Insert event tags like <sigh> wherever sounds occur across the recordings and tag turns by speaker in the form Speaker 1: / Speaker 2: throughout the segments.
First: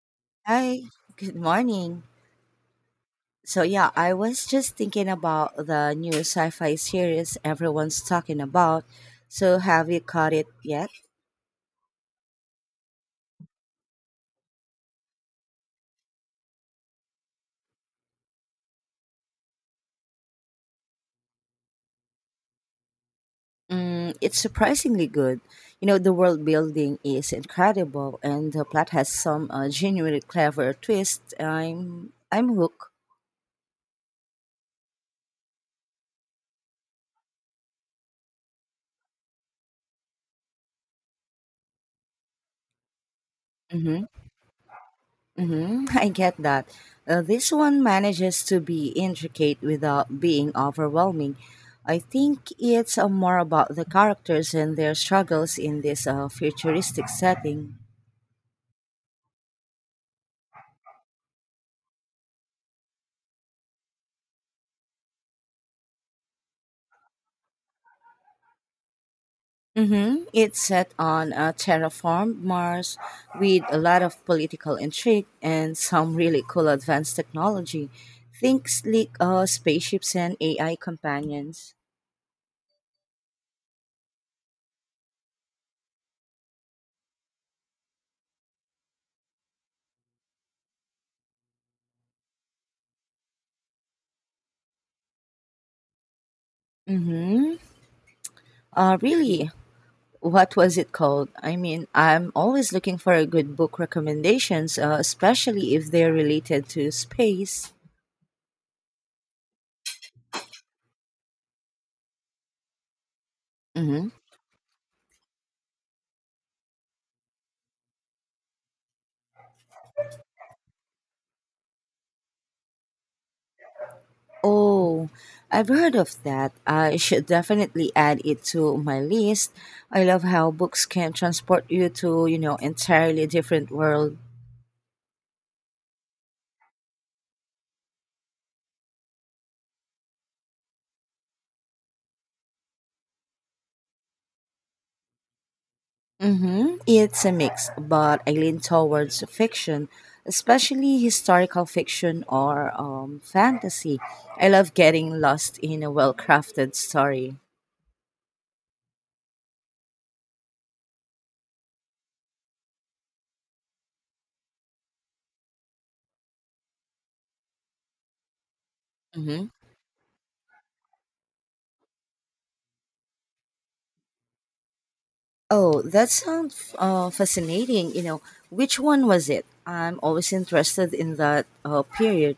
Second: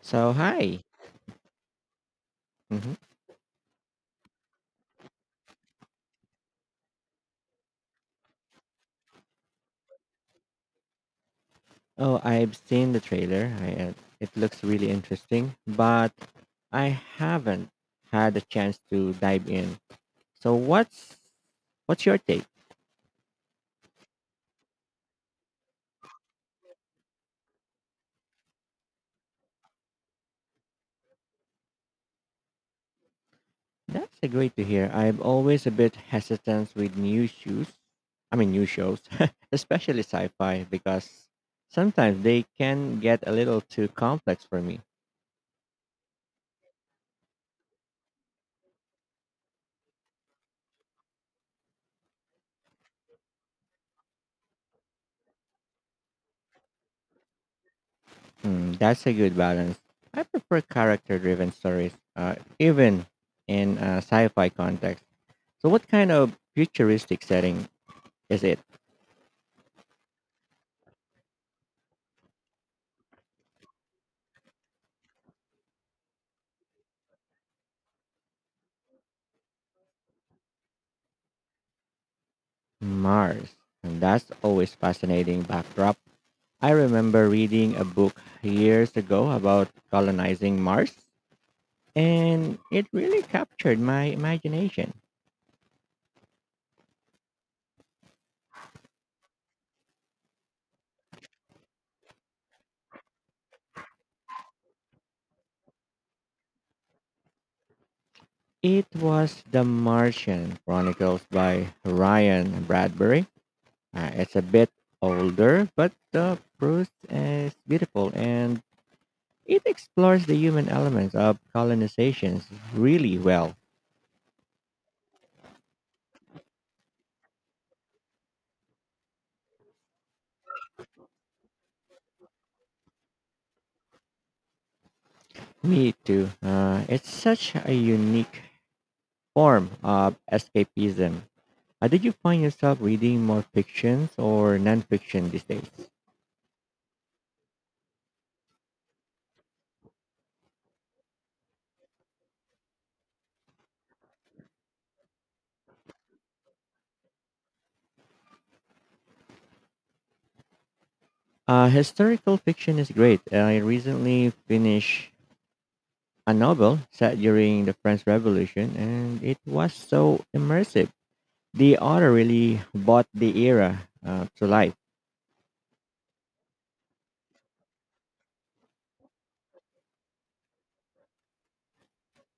Speaker 1: So
Speaker 2: Hi,
Speaker 1: hi.
Speaker 2: good morning.
Speaker 1: Hmm.
Speaker 2: So, I was just thinking about the new sci fi series everyone's talking about. So, have you caught it yet?
Speaker 1: Oh, I've seen the trailer. I it looks really interesting, but I haven't had a chance to dive in. So what's your take?
Speaker 2: Mm, it's surprisingly good. You know, the world building is incredible, and the plot has some genuinely clever twists. I'm hooked.
Speaker 1: That's a great to hear. I'm always a bit hesitant with new shoes. I mean, new shows, <laughs> especially sci-fi, because sometimes they can get a little too
Speaker 2: Mm-hmm.
Speaker 1: complex for me.
Speaker 2: Hmm. <laughs> I get that. This one manages to be intricate without being overwhelming. I think it's more about the characters and their struggles in this futuristic setting.
Speaker 1: Hmm, that's a good balance. I prefer character-driven stories, even in a sci-fi context. So, what kind of futuristic setting is it?
Speaker 2: Mm-hmm. It's set on a terraformed Mars with a lot of political intrigue and some really cool advanced technology. Think sleek spaceships and AI companions.
Speaker 1: Mars. And that's always fascinating backdrop. I remember reading a book years ago about colonizing Mars, and it really captured my imagination.
Speaker 2: Mm-hmm. Really, what was it called? I mean, I'm always looking for a good book recommendations, especially if they're related to space.
Speaker 1: It was The Martian Chronicles by Ryan Bradbury.
Speaker 2: Hmm.
Speaker 1: It's a bit older, but the prose is beautiful and it explores the human elements of colonizations really well.
Speaker 2: Oh, I've heard of that. I should definitely add it to my list. I love how books can transport you to, you know, entirely different world.
Speaker 1: Me too. It's such a unique form of escapism. Did you find yourself reading more fictions or nonfiction these days?
Speaker 2: Mm-hmm. It's a mix, but I lean towards fiction, especially historical fiction or fantasy. I love getting lost in a well crafted story.
Speaker 1: Historical fiction is great. I recently finished a novel set during the French Revolution, and it
Speaker 2: Hmm.
Speaker 1: was so immersive. The author really brought the era to life.
Speaker 2: Oh, that sounds fascinating. You know, which one was it? I'm always interested in that period.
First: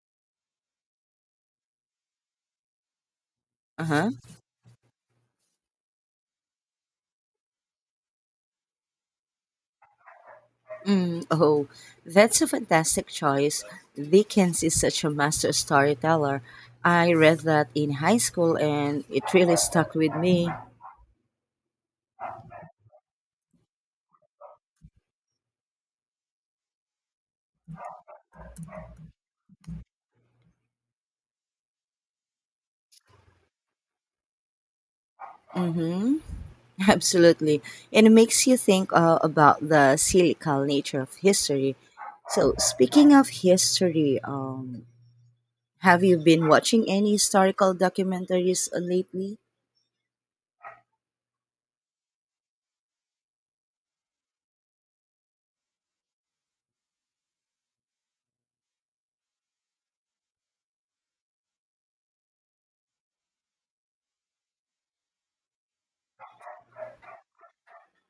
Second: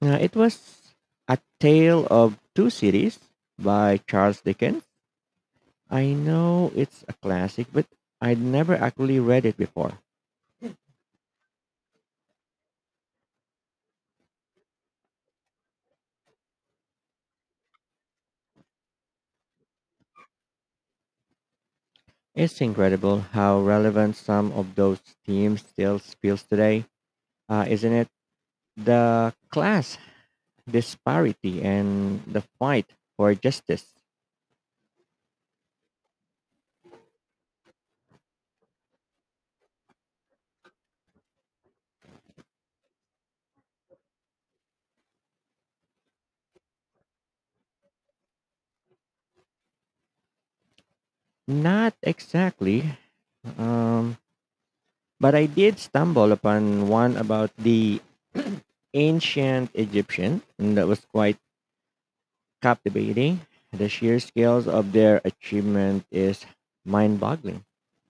Speaker 1: It was A Tale of Two Cities
Speaker 2: Uh
Speaker 1: by
Speaker 2: huh.
Speaker 1: Charles Dickens. I know it's a classic, but I'd never actually read it before.
Speaker 2: Mm, oh, that's a fantastic choice. Dickens is such a master storyteller. I read that in high school and it really stuck with me.
Speaker 1: It's incredible how relevant some of those themes still feels today, isn't it? The class disparity and the fight for justice.
Speaker 2: Mm-hmm. <laughs> Absolutely. And it makes you think about the cyclical nature of history. So, speaking of history, have you been watching any historical documentaries lately?
Speaker 1: Not exactly, um, but I did stumble upon one about the <clears throat> ancient Egyptian, and that was quite captivating. The sheer scales of their achievement is mind-boggling.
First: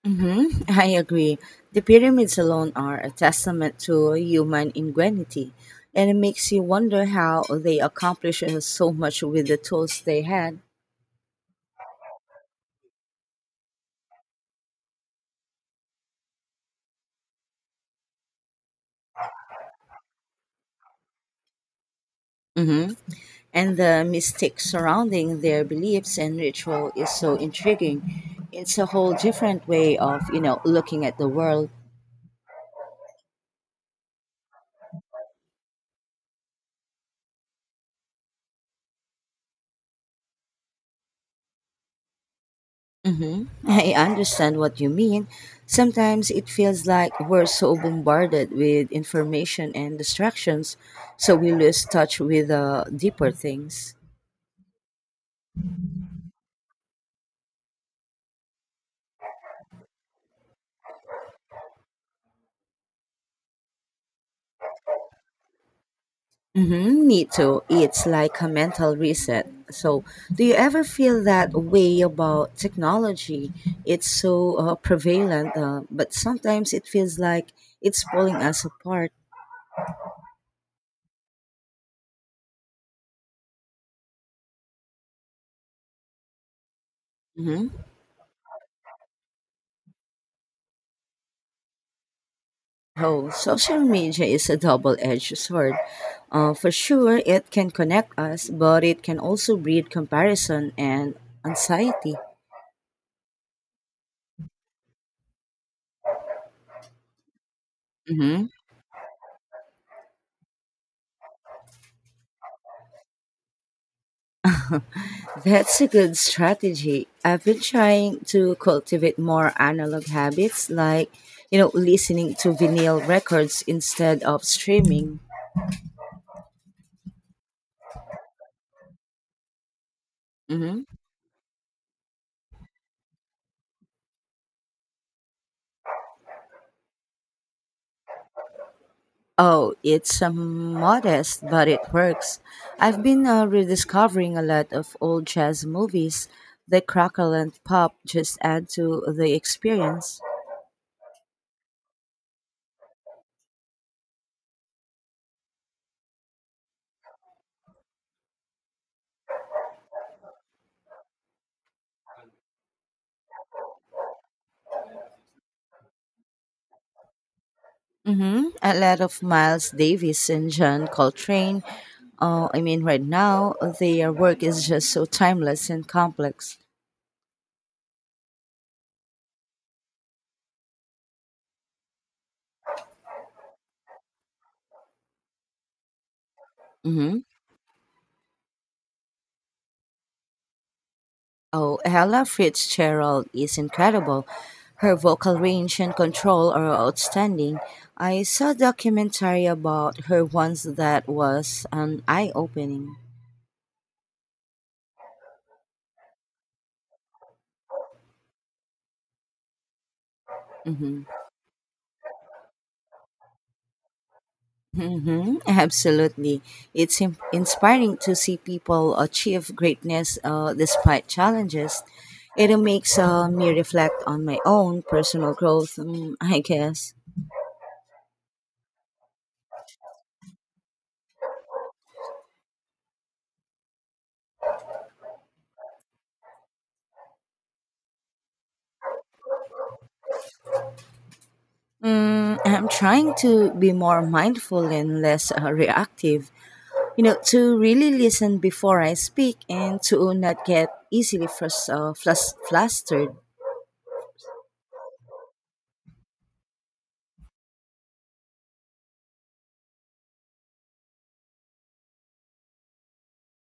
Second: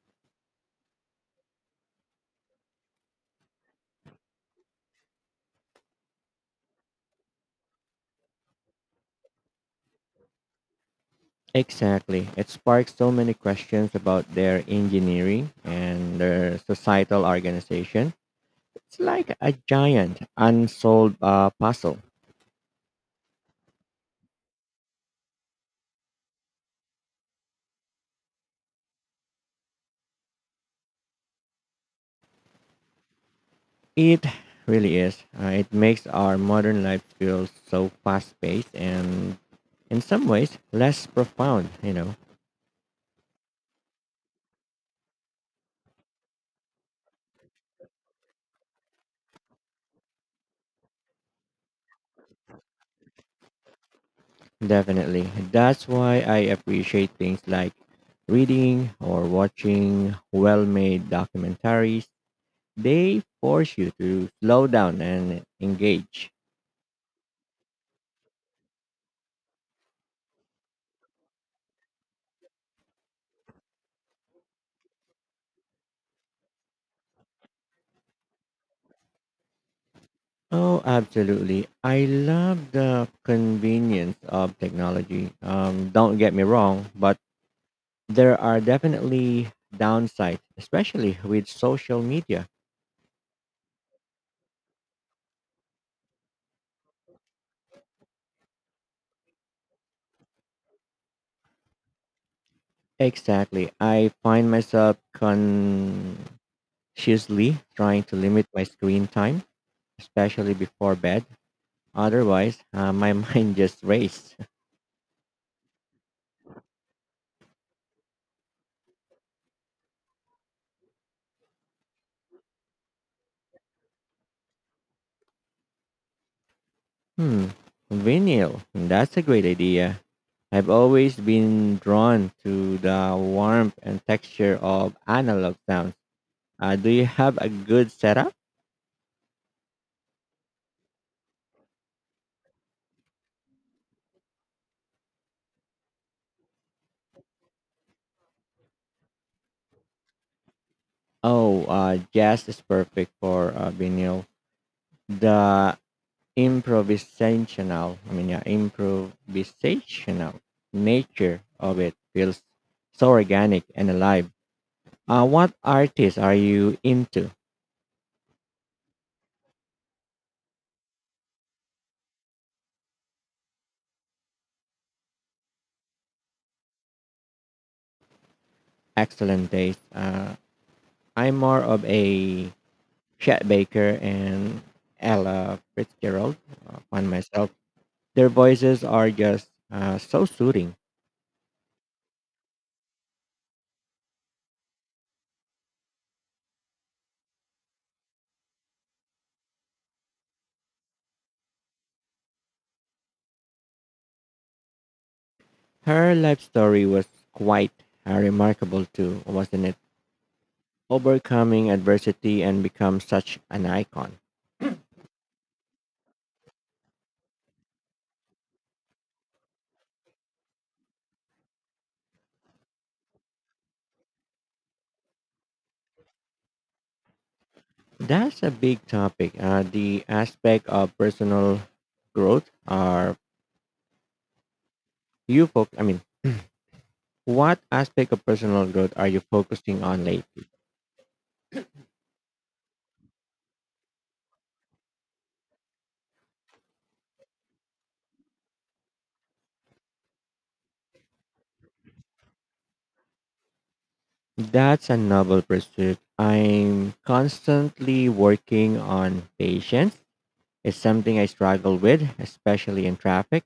Speaker 2: Mm-hmm. <laughs> I agree. The pyramids alone are a testament to human ingenuity, and it makes you wonder how they accomplished so much with the tools they had.
Speaker 1: Exactly. It sparks so many questions about their engineering and their societal organization. It's like a giant unsolved puzzle.
Speaker 2: Mm-hmm. And the mystic surrounding their beliefs and ritual is so intriguing. It's a whole different way of, you know, looking at the world.
Speaker 1: It really is. It makes our modern life feel so fast paced and, in some ways, less profound,
Speaker 2: Hmm. I understand what you mean. Sometimes it feels like we're so bombarded with information and distractions, so we lose touch with the deeper things.
Speaker 1: Definitely. That's why I appreciate things like reading or watching well made documentaries. They force you to slow down and engage.
Speaker 2: Mm-hmm, me too. It's like a mental reset. So, do you ever feel that way about technology? It's so prevalent, but sometimes it feels like it's pulling us apart.
Speaker 1: Oh, absolutely. I love the convenience of technology. Don't get me wrong, but
Speaker 2: Mm-hmm.
Speaker 1: there are definitely downsides, especially with social media.
Speaker 2: Oh, social media is a double-edged sword. For sure, it can connect us, but it can also breed comparison and anxiety.
Speaker 1: Exactly. I find myself consciously trying to
Speaker 2: Hmm.
Speaker 1: limit my screen time, especially before bed. Otherwise, my <laughs> mind just races.
Speaker 2: That's a good strategy. I've been trying to cultivate more analog habits, like, you know, listening to vinyl records instead of streaming.
Speaker 1: Hmm, vinyl. That's a great idea. I've
Speaker 2: Hmm.
Speaker 1: always been drawn to the warmth and texture of analog sounds. Do you have a good setup?
Speaker 2: Oh, it's modest, but it works. I've been rediscovering a lot of old jazz movies. The crackle and pop just add to the experience.
Speaker 1: Oh, jazz is perfect for vinyl. The improvisational, I mean, yeah, improvisational nature of it feels so organic and alive. What artists are you into?
Speaker 2: Mm-hmm. A lot of Miles Davis and John Coltrane. I mean, right now, their work is just so timeless and complex.
Speaker 1: Excellent taste. I'm more of a Chet Baker and Ella Fitzgerald upon
Speaker 2: Mhm.
Speaker 1: myself. Their voices are just so soothing.
Speaker 2: Oh, Ella Fitzgerald is incredible. Her vocal range and control are outstanding. I saw a documentary about her once that was an eye opening.
Speaker 1: Her life story was quite remarkable too, wasn't it?
Speaker 2: Mm hmm
Speaker 1: Overcoming adversity and become such an icon.
Speaker 2: mm hmm <laughs> Absolutely. Inspiring to see people achieve greatness despite challenges. It makes me reflect on my own personal growth, mm, I guess.
Speaker 1: That's a big topic. The aspect of personal growth are you focus? I mean, What aspect of personal growth are you focusing on lately?
Speaker 2: Mm, I'm trying to be more mindful and less reactive. You know, to really listen before I speak and to not get easily flustered.
Speaker 1: That's a novel pursuit. I'm constantly working on patience. It's something I struggle with, especially in traffic.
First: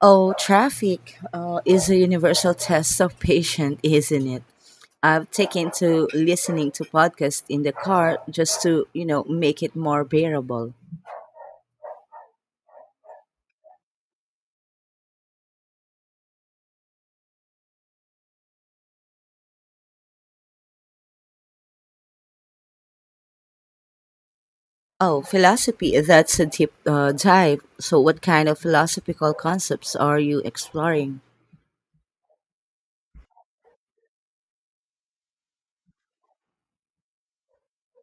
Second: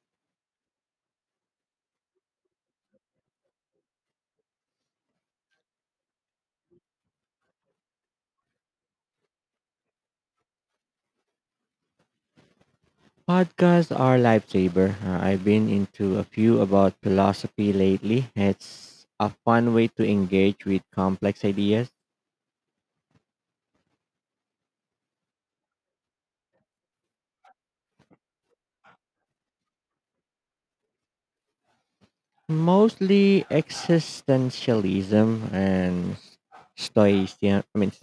Speaker 2: Oh, traffic is a universal <laughs> test of patience, isn't it? I've taken to listening to podcasts in the car just to, you know, make it more bearable.
Speaker 1: Podcasts are lifesaver. I've been into a few about philosophy lately. It's a fun way to engage with complex ideas,
Speaker 2: Oh, philosophy, that's a deep dive. So, what kind of philosophical concepts are you exploring?
Speaker 1: mostly existentialism and stoicism. I mean,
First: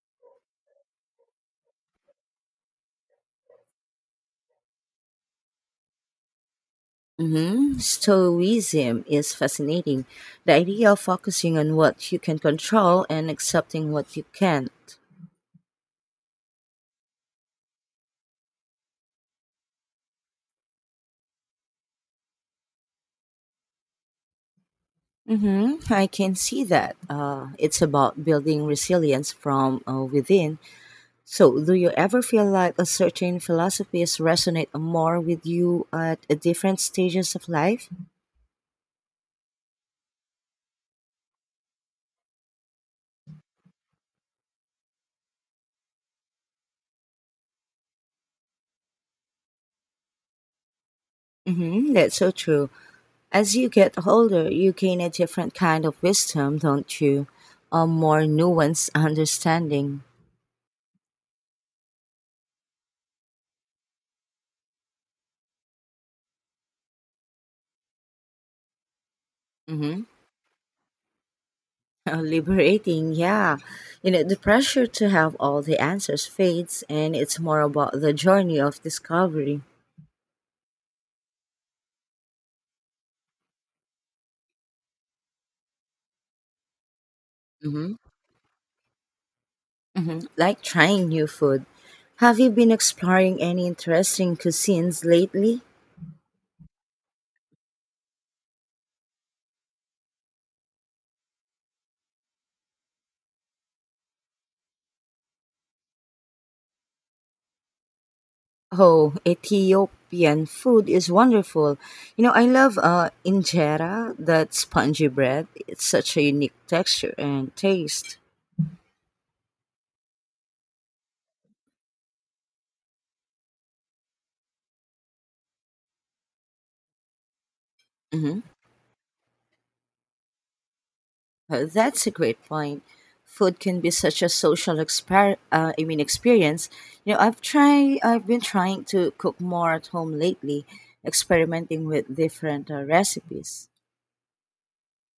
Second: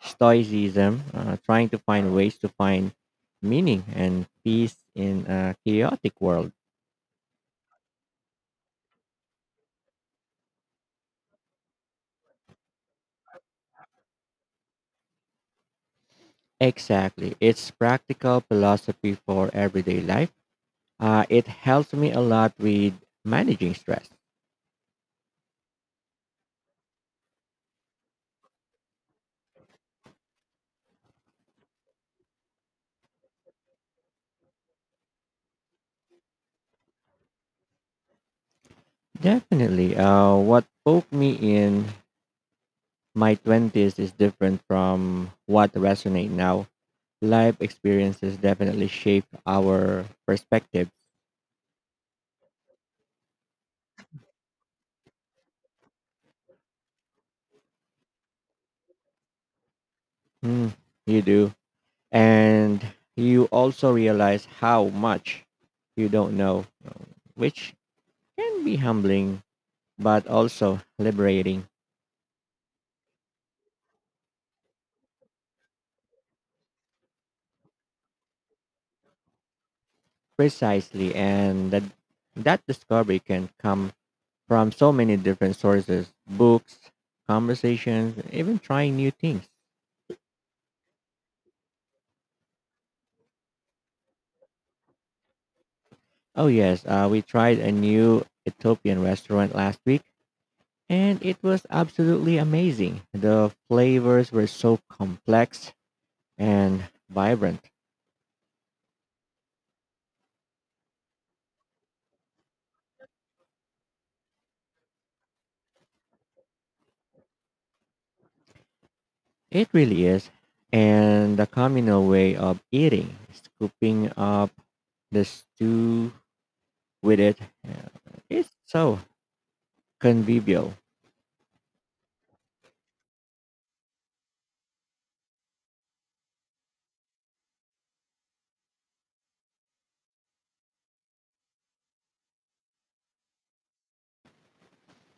Speaker 1: stoicism, trying to find ways to find meaning and peace in a chaotic world.
Speaker 2: Mhm. Stoicism is fascinating. The idea of focusing on what you can control and accepting what you can't.
Speaker 1: Exactly, it's practical philosophy for everyday life. It helps me a lot with managing stress.
Speaker 2: Hmm. I can see that. It's about building resilience from within. So, do you ever feel like a certain philosophies resonate more with you at a different stages of life?
Speaker 1: Definitely, what poked me in my twenties is different from what resonate now. Life experiences definitely shape our perspective.
Speaker 2: Hmm. That's so true. As you get older, you gain a different kind of wisdom, don't you? A more nuanced understanding.
Speaker 1: Mm, you do. And you also realize how much you don't know, which can be humbling
Speaker 2: Mhm.
Speaker 1: but also liberating.
Speaker 2: <laughs> Liberating, yeah, you know, the pressure to have all the answers fades and it's more about the journey of discovery.
Speaker 1: Precisely. And that discovery can come from so many different sources books,
Speaker 2: Hmm.
Speaker 1: conversations, even trying new things.
Speaker 2: Hmm, like trying new food. Have you been exploring any interesting cuisines lately?
Speaker 1: Oh, yes. We tried a new Ethiopian restaurant last week and it was absolutely amazing. The flavors were so complex and vibrant.
Speaker 2: Oh, Ethiopian food is wonderful. You know, I love injera, that spongy bread. It's such a unique texture and taste.
Speaker 1: It really is. And the communal way of eating, scooping up the stew with it, uh, it's so convivial.
Speaker 2: That's a great point. Food can be such a social experience. You know, I've been trying to cook more at home lately, experimenting with different recipes. <laughs>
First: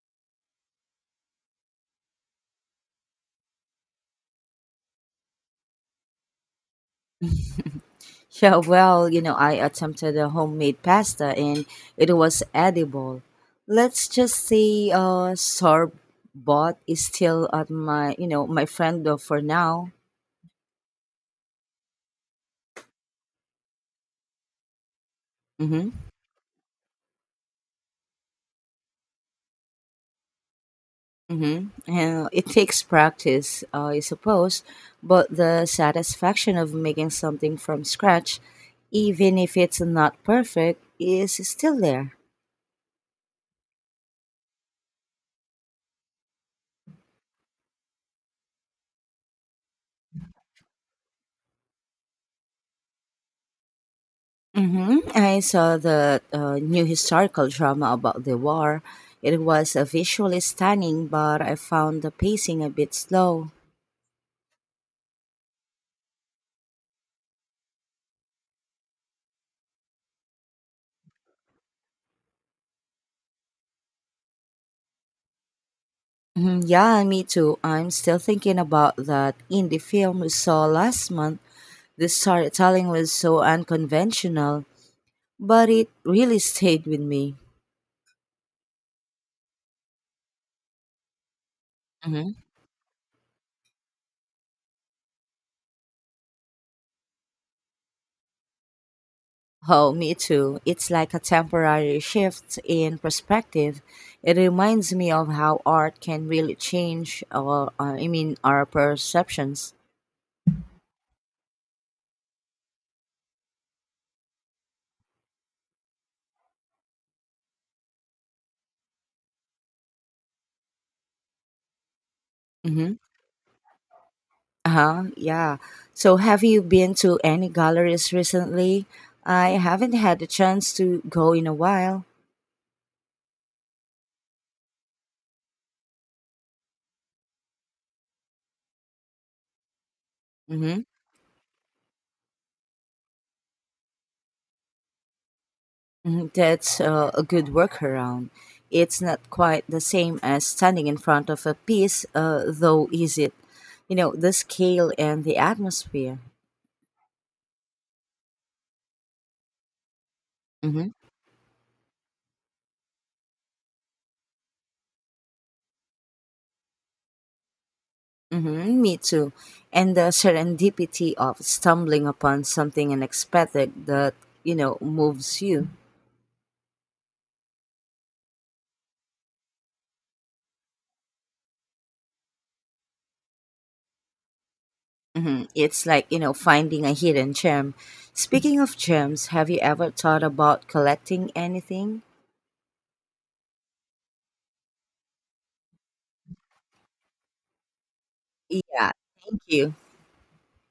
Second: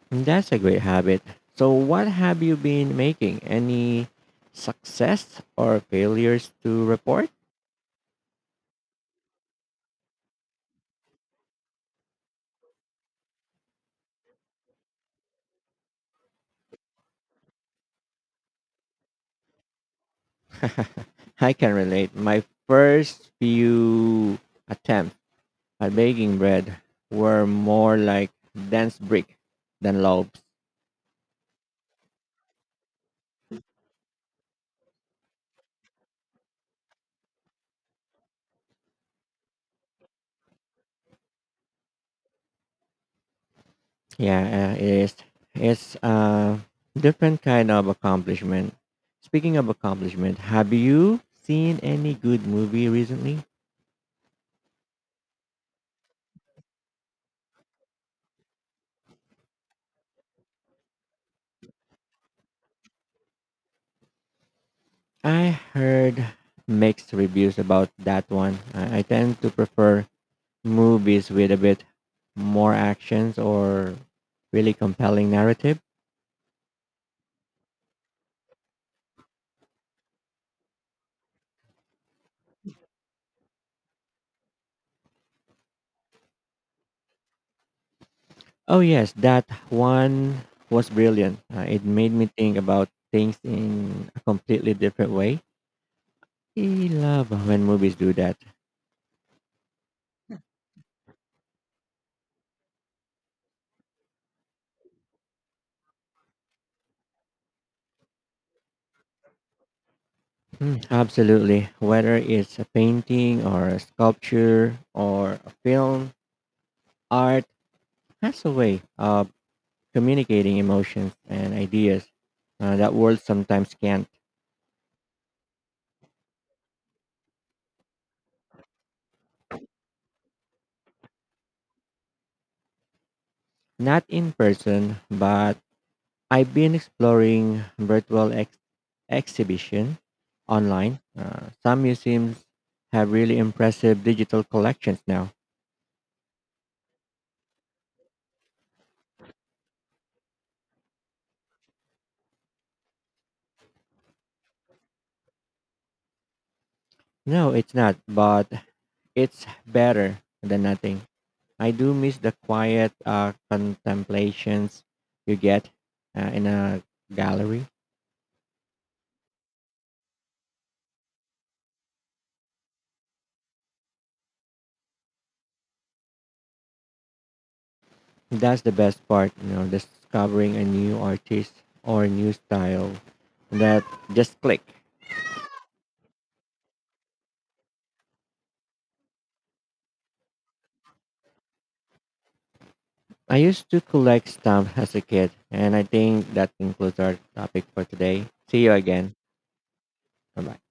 Speaker 1: That's a great habit. So, what have you been making? Any success or failures to report?
Speaker 2: Yeah, well, you know, I attempted a homemade pasta and it was edible. Let's just say sorbot is still at my, you know, my friend for now.
Speaker 1: I can relate. My first few attempts
Speaker 2: Mhm.
Speaker 1: at baking bread were more like dense brick than loaves.
Speaker 2: Mm-hmm. It takes practice, I suppose, but the satisfaction of making something from scratch, even if it's not perfect, is still there.
Speaker 1: Yeah, it is. It's a different kind of accomplishment. Speaking of accomplishment, have you seen any good movie recently?
Speaker 2: Mm-hmm. I saw the new historical drama about the war. It was visually stunning, but I found the pacing a bit slow.
Speaker 1: I heard mixed reviews about that one. I tend to prefer movies with a bit more actions or really compelling narrative.
Speaker 2: Mhm, yeah, me too. I'm still thinking about that indie film we saw last month. The storytelling was so unconventional, but it really stayed with me.
Speaker 1: Oh yes, that one was brilliant. It made me
Speaker 2: Hmm.
Speaker 1: think about things in a completely different way. I love when movies do that.
Speaker 2: Oh, me too. It's like a temporary shift in perspective. It reminds me of how art can really change our perceptions.
Speaker 1: Mm, absolutely. Whether it's a painting or a sculpture or a film, art has a way of communicating emotions and ideas
Speaker 2: Hmm.
Speaker 1: that words sometimes can't.
Speaker 2: Uh-huh, yeah. So have you been to any galleries recently? I haven't had the chance to go in a while.
Speaker 1: Not in person, but I've been exploring virtual exhibition
Speaker 2: Hmm.
Speaker 1: online. Some museums have really impressive digital collections now.
Speaker 2: Mhm, that's a good workaround. It's not quite the same as standing in front of a piece, though, is it? You know, the scale and the atmosphere.
Speaker 1: No, it's not, but it's better than
Speaker 2: Hmm.
Speaker 1: nothing. I do miss the quiet contemplations you get in a gallery.
Speaker 2: Hmm, me too. And the serendipity of stumbling upon something unexpected that, you know, moves you.
Speaker 1: That's the best part, you know, discovering a new artist or new style that just click.
Speaker 2: Hmm. It's like, you know, finding a hidden gem. Speaking of gems, have you ever thought about collecting anything?
Speaker 1: I used to collect stamps as a kid, and I think that concludes our topic for today. See you
Speaker 2: Yeah,
Speaker 1: again.
Speaker 2: thank you.
Speaker 1: Bye bye.